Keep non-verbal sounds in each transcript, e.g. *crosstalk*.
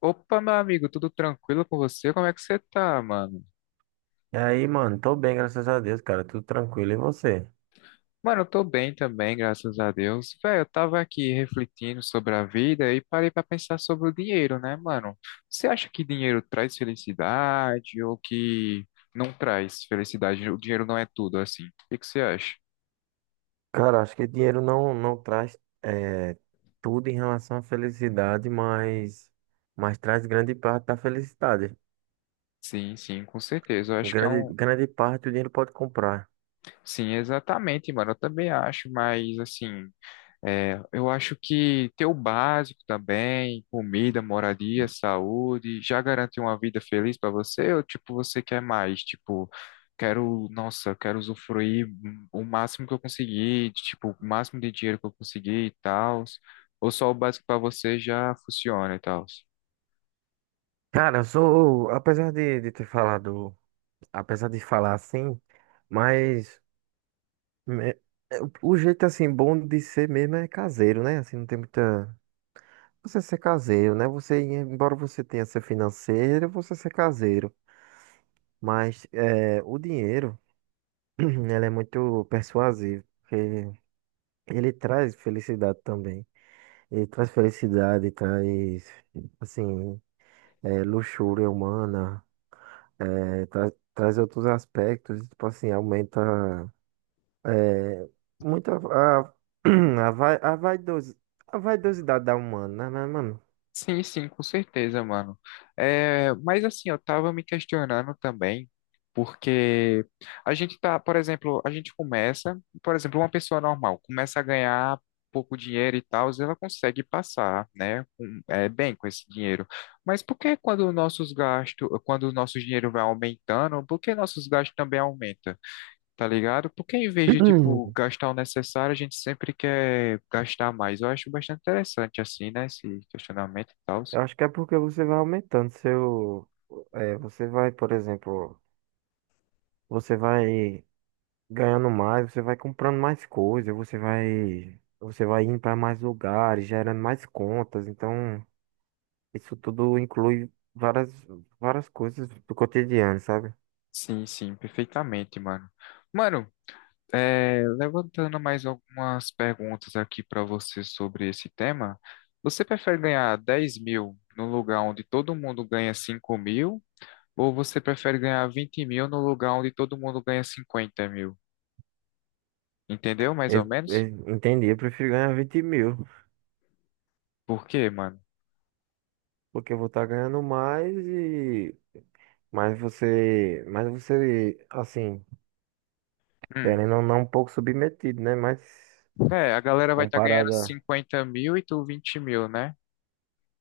Opa, meu amigo, tudo tranquilo com você? Como é que você tá, mano? E aí, mano, tô bem, graças a Deus, cara, tudo tranquilo. E você? Mano, eu tô bem também, graças a Deus. Velho, eu tava aqui refletindo sobre a vida e parei pra pensar sobre o dinheiro, né, mano? Você acha que dinheiro traz felicidade ou que não traz felicidade? O dinheiro não é tudo, assim. O que que você acha? Cara, acho que dinheiro não traz eh, tudo em relação à felicidade, mas traz grande parte da felicidade. Sim, sim, com certeza. Eu acho que é Grande, um. grande parte o dinheiro pode comprar. Sim, exatamente, mano. Eu também acho, mas assim. É, eu acho que ter o básico também, comida, moradia, saúde, já garante uma vida feliz para você? Ou tipo, você quer mais? Tipo, quero, nossa, quero usufruir o máximo que eu conseguir, tipo, o máximo de dinheiro que eu conseguir e tal. Ou só o básico para você já funciona e tal? Cara, eu sou, apesar de ter falado, apesar de falar assim, mas me- o jeito assim bom de ser mesmo é caseiro, né? Assim, não tem muita. Você ser caseiro, né? Você, embora você tenha ser financeiro, você ser caseiro. Mas o dinheiro, *clears throat* ele é muito persuasivo, porque ele traz felicidade também. Ele traz felicidade, traz, assim, luxúria humana, traz outros aspectos, tipo assim, aumenta é, muito *clears throat* a, vai- a, vaidosi- a vaidosidade da humana, né, mano? Sim, sim, com certeza, mano. É, mas assim, eu tava me questionando também, porque a gente tá, por exemplo, a gente começa, por exemplo, uma pessoa normal começa a ganhar pouco dinheiro e tal, ela consegue passar, né, bem com esse dinheiro. Mas por que quando os nossos gastos, quando o nosso dinheiro vai aumentando, por que nossos gastos também aumentam? Tá ligado? Porque em vez *clears throat* de, tipo, Hum, gastar o necessário, a gente sempre quer gastar mais. Eu acho bastante interessante, assim, né? Esse questionamento e tal. eu acho que é porque você vai aumentando seu. É, você vai, por exemplo, você vai. Ganhando mais, você vai comprando mais coisas, você vai indo para mais lugares, gerando mais contas. Então, isso tudo inclui várias, várias coisas do cotidiano, sabe? Sim, sim, perfeitamente, mano. Mano, é, levantando mais algumas perguntas aqui pra você sobre esse tema, você prefere ganhar 10.000 no lugar onde todo mundo ganha 5.000, ou você prefere ganhar 20.000 no lugar onde todo mundo ganha 50.000? Entendeu, mais ou Eu, menos? eu entendi, eu prefiro ganhar 20 mil, Por quê, mano? porque eu vou estar ganhando mais e mas você, assim, Hum. querendo ou não, um pouco submetido, né? Mas É, a galera vai estar ganhando comparado a... 50.000 e tu 20.000, né?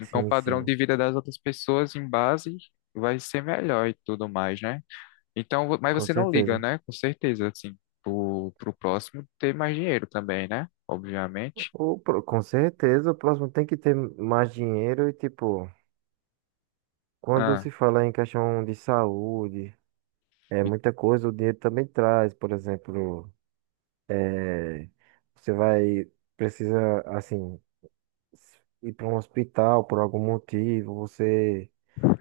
Então o Sim, padrão sim, de vida das outras pessoas em base vai ser melhor e tudo mais, né? Então, mas com você não liga, certeza. né? Com certeza, assim, pro próximo ter mais dinheiro também, né? Obviamente. Com certeza, o próximo tem que ter mais dinheiro e, tipo, quando Ah, se fala em questão de saúde, é e- muita coisa, o dinheiro também traz, por exemplo, eh, você vai, precisa, assim, ir para um hospital por algum motivo, você,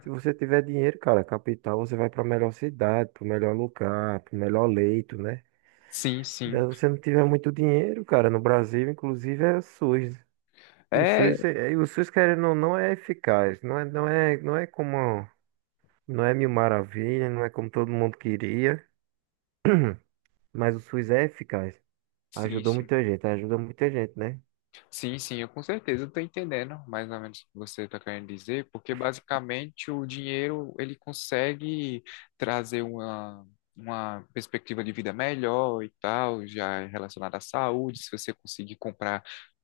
se você tiver dinheiro, cara, capital, você vai para a melhor cidade, para o melhor lugar, para o melhor leito, né? sim, Já sim. se você não tiver muito dinheiro, cara, no Brasil, inclusive, é o SUS. E o É, SUS, é, e o SUS, querendo ou não, é eficaz, não é como. Não é mil maravilha, não é como todo mundo queria, mas o SUS é eficaz. sim, Ajudou sim. muita gente, ajuda muita gente, né? Sim, sim, eu com certeza estou entendendo mais ou menos o que você está querendo dizer, porque basicamente o dinheiro ele consegue trazer uma perspectiva de vida melhor e tal, já é relacionada à saúde, se você conseguir comprar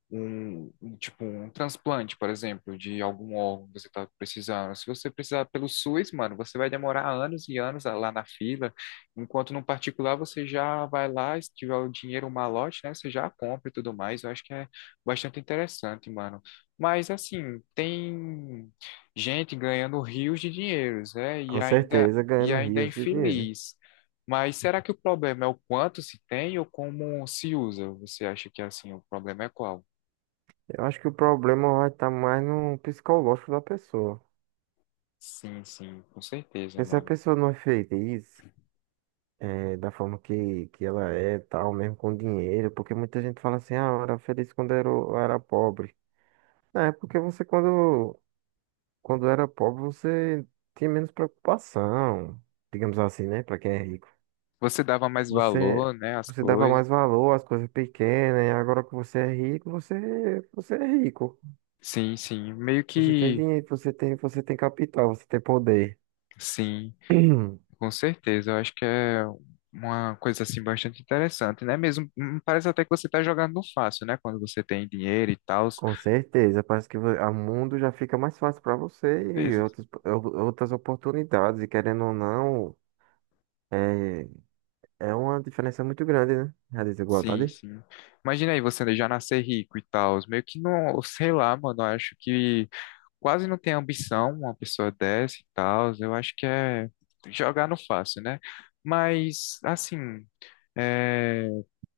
tipo, um transplante, por exemplo, de algum órgão que você está precisando. Se você precisar pelo SUS, mano, você vai demorar anos e anos lá na fila, enquanto no particular você já vai lá, se tiver o dinheiro, o malote, né, você já compra e tudo mais. Eu acho que é bastante interessante, mano. Mas, assim, tem gente ganhando rios de dinheiros, né, Com certeza, e ganhando ainda é rios de dinheiro. infeliz. Mas será que o problema é o quanto se tem ou como se usa? Você acha que assim o problema é qual? Eu acho que o problema vai estar mais no psicológico da pessoa. Sim, sim, com certeza, Porque se a mano. pessoa não é feliz, da forma que ela é, tal, mesmo com dinheiro, porque muita gente fala assim, ah, eu era feliz quando era, eu era pobre. Não, é porque você, quando, quando era pobre, você tinha menos preocupação, digamos assim, né? Pra quem é rico. Você dava mais Você, valor, né, às você dava coisas. mais valor às coisas pequenas, e agora que você é rico, você, você é rico. Sim, sim, meio Você tem que dinheiro, você tem capital, você tem poder. sim, *clears throat* com certeza. Eu acho que é uma coisa assim bastante interessante, né? Mesmo parece até que você tá jogando no fácil, né? Quando você tem dinheiro e tal. Com certeza, parece que o mundo já fica mais fácil para você e outras oportunidades, e querendo ou não, é, é uma diferença muito grande, né? A Sim, desigualdade. sim. Imagina aí você já nascer rico e tal. Meio que não, sei lá, mano. Eu acho que quase não tem ambição uma pessoa dessa e tal. Eu acho que é jogar no fácil, né? Mas, assim, é,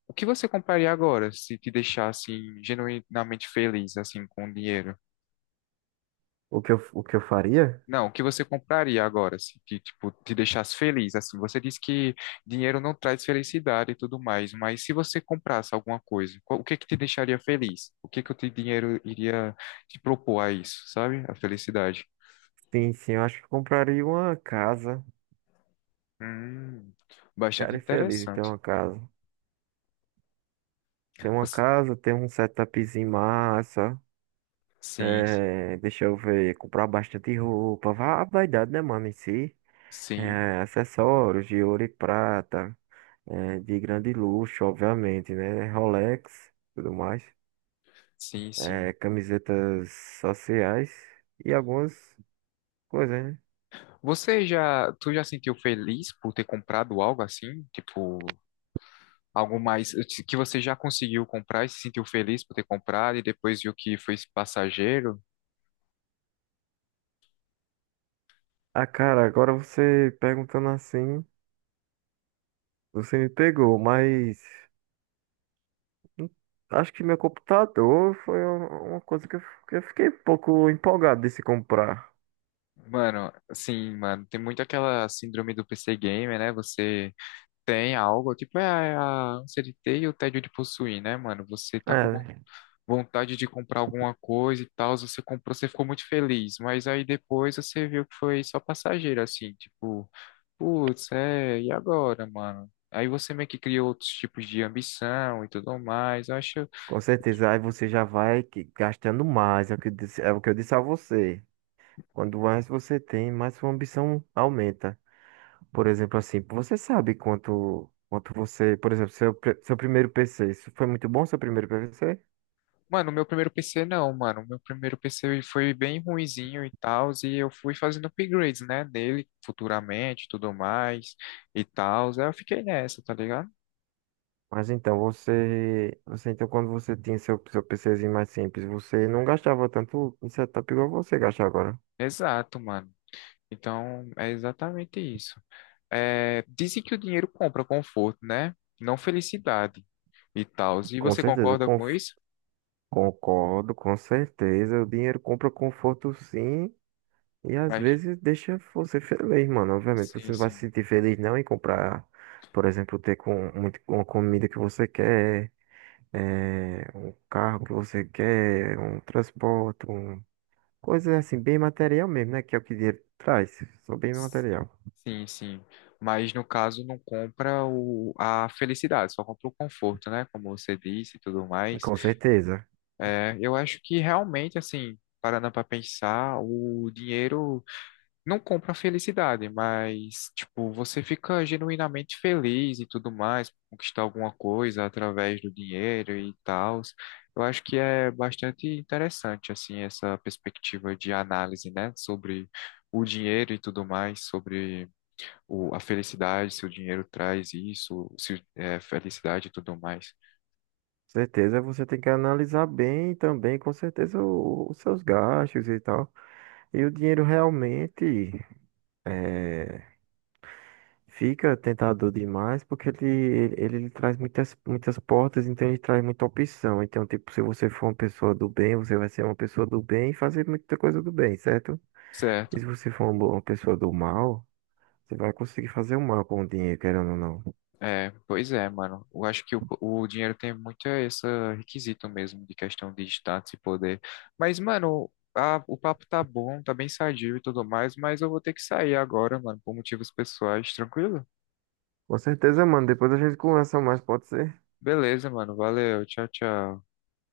o que você compraria agora se te deixasse genuinamente feliz, assim, com o dinheiro? O que eu faria? Não, o que você compraria agora se te, tipo, te deixasse feliz, assim? Você disse que dinheiro não traz felicidade e tudo mais, mas se você comprasse alguma coisa, o que que te deixaria feliz? O que que o teu dinheiro iria te propor a isso, sabe? A felicidade. Sim, sim, eu acho que eu compraria uma casa. Hum, bastante Ficaria feliz em ter interessante. uma casa. Ter uma Você- casa, ter um setupzinho massa. Sim, É, deixa eu ver, comprar bastante roupa, vá a vaidade, né, mano, em si. sim, É, acessórios de ouro e prata, é, de grande luxo, obviamente, né? Rolex, tudo mais. sim, sim. É, camisetas sociais e algumas coisas, né? Você já, tu já sentiu feliz por ter comprado algo assim? Tipo, algo mais que você já conseguiu comprar e se sentiu feliz por ter comprado e depois viu que foi passageiro? Ah, cara, agora você perguntando assim, você me pegou, mas hum, acho que meu computador foi uma coisa que eu fiquei um pouco empolgado de se comprar. Mano, sim, mano, tem muito aquela síndrome do PC Gamer, né? Você tem algo, tipo, é a ânsia de ter e o tédio de possuir, né, mano? Você tá com É, né? vontade de comprar alguma coisa e tal, você comprou, você ficou muito feliz, mas aí depois você viu que foi só passageiro, assim, tipo, putz, é, e agora, mano? Aí você meio que cria outros tipos de ambição e tudo mais. Eu acho, Com certeza, aí você já vai gastando mais, é o que eu disse, é o que eu disse a você. Quando mais você tem, mais sua ambição aumenta. Por exemplo, assim, você sabe quanto você, por exemplo, seu primeiro PC, isso foi muito bom seu primeiro PC? mano, o meu primeiro PC não, mano. O meu primeiro PC foi bem ruinzinho e tal, e eu fui fazendo upgrades, né, dele futuramente, e tudo mais e tal. Aí eu fiquei nessa, tá ligado? Mas então, você, você então quando você tinha seu, seu PCzinho mais simples, você não gastava tanto em setup igual você gasta agora. Exato, mano. Então, é exatamente isso. É, dizem que o dinheiro compra conforto, né? Não felicidade e tal. E Com você certeza, concorda com isso? concordo, com certeza, o dinheiro compra conforto sim, e às Mas, vezes deixa você feliz, mano. Obviamente, sim, você não vai se sim. sentir feliz não em comprar, por exemplo, ter com muito, uma comida que você quer, um carro que você quer, um transporte, um... coisas assim, bem material mesmo, né? Que é o que dinheiro traz, só bem material. Sim, sim. Mas no caso não compra a felicidade, só compra o conforto, né? Como você disse e tudo mais. Com certeza. É, eu acho que realmente, assim, parando para pensar, o dinheiro não compra felicidade, mas, tipo, você fica genuinamente feliz e tudo mais, conquistar alguma coisa através do dinheiro e tal. Eu acho que é bastante interessante, assim, essa perspectiva de análise, né, sobre o dinheiro e tudo mais, sobre a felicidade, se o dinheiro traz isso, se é felicidade e tudo mais. Você tem que analisar bem também, com certeza, os seus gastos e tal. E o dinheiro realmente eh, fica tentador demais porque ele lhe traz muitas, muitas portas, então ele traz muita opção. Então, tipo, se você for uma pessoa do bem, você vai ser uma pessoa do bem e fazer muita coisa do bem, certo? E se Certo. você for uma pessoa do mal, você vai conseguir fazer o mal com o dinheiro, querendo ou não. É, pois é, mano. Eu acho que o dinheiro tem muito esse requisito mesmo de questão de status e poder. Mas, mano, o papo tá bom, tá bem sadio e tudo mais, mas eu vou ter que sair agora, mano, por motivos pessoais, tranquilo? Com certeza, mano. Depois a gente conversa mais, pode ser? Beleza, mano. Valeu. Tchau, tchau.